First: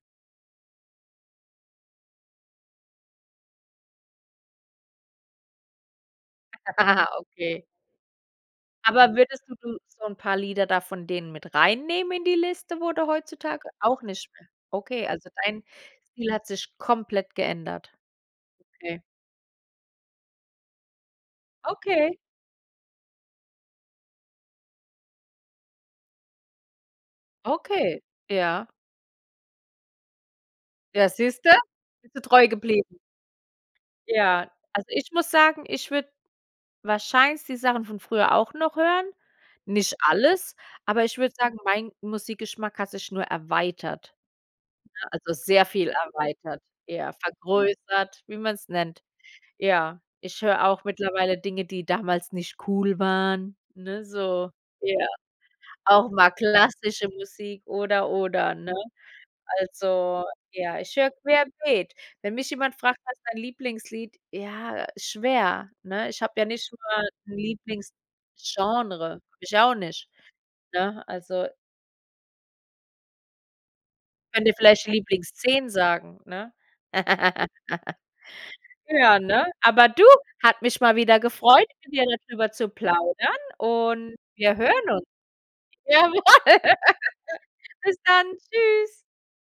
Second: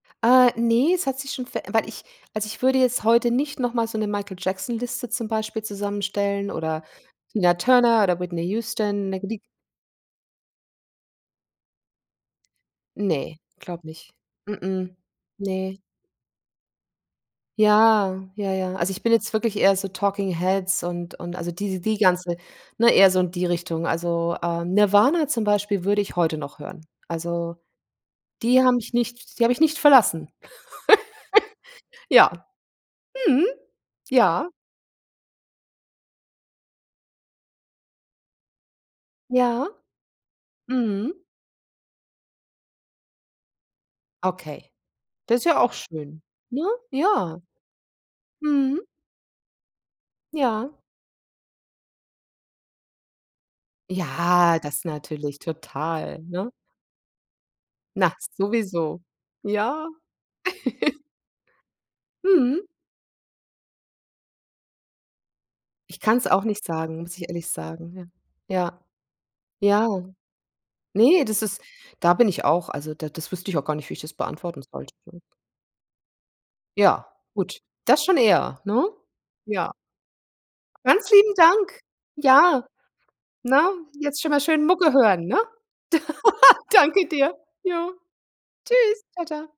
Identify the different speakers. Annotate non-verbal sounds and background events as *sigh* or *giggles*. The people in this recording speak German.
Speaker 1: Äh, ne, es hat sich schon weil ich also, ich würde jetzt heute nicht noch mal so 'ne Michael-Jackson-Liste zum Beispiel zusammenstellen oder
Speaker 2: Ah,
Speaker 1: Tina
Speaker 2: okay.
Speaker 1: Turner oder Whitney Houston,
Speaker 2: Aber
Speaker 1: ne? Die
Speaker 2: würdest du du so 'n paar Lieder da von denen mit reinnehmen in die Liste, wo du
Speaker 1: Ne,
Speaker 2: heutzutage
Speaker 1: glaube
Speaker 2: auch
Speaker 1: nicht,
Speaker 2: nicht mehr?
Speaker 1: m m,
Speaker 2: Okay, also dein
Speaker 1: ne.
Speaker 2: Ziel hat sich komplett geändert.
Speaker 1: Ja, ja, ja. Also,
Speaker 2: Okay.
Speaker 1: ich bin jetzt wirklich eher so Talking Heads und und also die die
Speaker 2: Okay.
Speaker 1: ganze ne? Eher so in die Richtung. Also, äh, Nirvana zum Beispiel würde ich heute noch hören. Also,
Speaker 2: Okay,
Speaker 1: die
Speaker 2: ja.
Speaker 1: haben mich nicht die habe ich nicht verlassen.
Speaker 2: Ja, siehst du,
Speaker 1: *giggles*
Speaker 2: bist du
Speaker 1: Ja,
Speaker 2: treu geblieben.
Speaker 1: mhm, ja.
Speaker 2: Ja, also, ich muss sagen, ich würde wahrscheinlich die Sachen von früher auch noch hören,
Speaker 1: Ja,
Speaker 2: nicht alles, aber
Speaker 1: mhm.
Speaker 2: ich würde sagen, mein Musikgeschmack hat sich nur erweitert,
Speaker 1: Okay,
Speaker 2: ne? Also,
Speaker 1: das ist ja
Speaker 2: sehr
Speaker 1: auch
Speaker 2: viel
Speaker 1: schön, ne?
Speaker 2: erweitert, eher
Speaker 1: Ja,
Speaker 2: vergrößert, wie man's
Speaker 1: mhm.
Speaker 2: nennt. Ja, ich höre
Speaker 1: Ja.
Speaker 2: auch mittlerweile Dinge, die damals nicht cool waren, ne? So,
Speaker 1: Ja, das
Speaker 2: ja.
Speaker 1: natürlich
Speaker 2: Auch
Speaker 1: total,
Speaker 2: mal
Speaker 1: ne? *laughs*
Speaker 2: klassische Musik oder
Speaker 1: Na,
Speaker 2: oder, ne?
Speaker 1: sowieso. Ja.
Speaker 2: Also, ja, ich
Speaker 1: *giggles*
Speaker 2: höre querbeet. Wenn mich
Speaker 1: Mhm.
Speaker 2: jemand fragt: „Was ist dein Lieblingslied?“ Ja, schwer,
Speaker 1: Ich
Speaker 2: ne? Ich
Speaker 1: kann's
Speaker 2: habe
Speaker 1: auch
Speaker 2: ja
Speaker 1: nicht
Speaker 2: nicht nur
Speaker 1: sagen,
Speaker 2: 'n
Speaker 1: muss ich ehrlich sagen, ja. Ja.
Speaker 2: Lieblingsgenre, habe ich auch nicht,
Speaker 1: Ja.
Speaker 2: ne?
Speaker 1: Ne, das
Speaker 2: Also
Speaker 1: ist da bin ich auch also, da das wüsste ich auch gar nicht, wie ich das
Speaker 2: Kann dir
Speaker 1: beantworten
Speaker 2: vielleicht die
Speaker 1: sollte.
Speaker 2: Lieblings-10 sagen, ne?
Speaker 1: Ja,
Speaker 2: *laughs*
Speaker 1: gut. Das schon eher, ne?
Speaker 2: Ja, ne?
Speaker 1: Ja.
Speaker 2: Aber du, hat mich mal
Speaker 1: Ganz
Speaker 2: wieder
Speaker 1: lieben
Speaker 2: gefreut,
Speaker 1: Dank.
Speaker 2: mit dir darüber
Speaker 1: Ja,
Speaker 2: zu plaudern
Speaker 1: ne?
Speaker 2: und
Speaker 1: Jetzt schon mal
Speaker 2: wir
Speaker 1: schön
Speaker 2: hören
Speaker 1: Mucke
Speaker 2: uns.
Speaker 1: hören, ne?
Speaker 2: Jawohl.
Speaker 1: *laughs*
Speaker 2: *laughs*
Speaker 1: Danke dir, ja.
Speaker 2: Bis dann.
Speaker 1: Tschüss,
Speaker 2: Tschüss.
Speaker 1: tschau, tschau.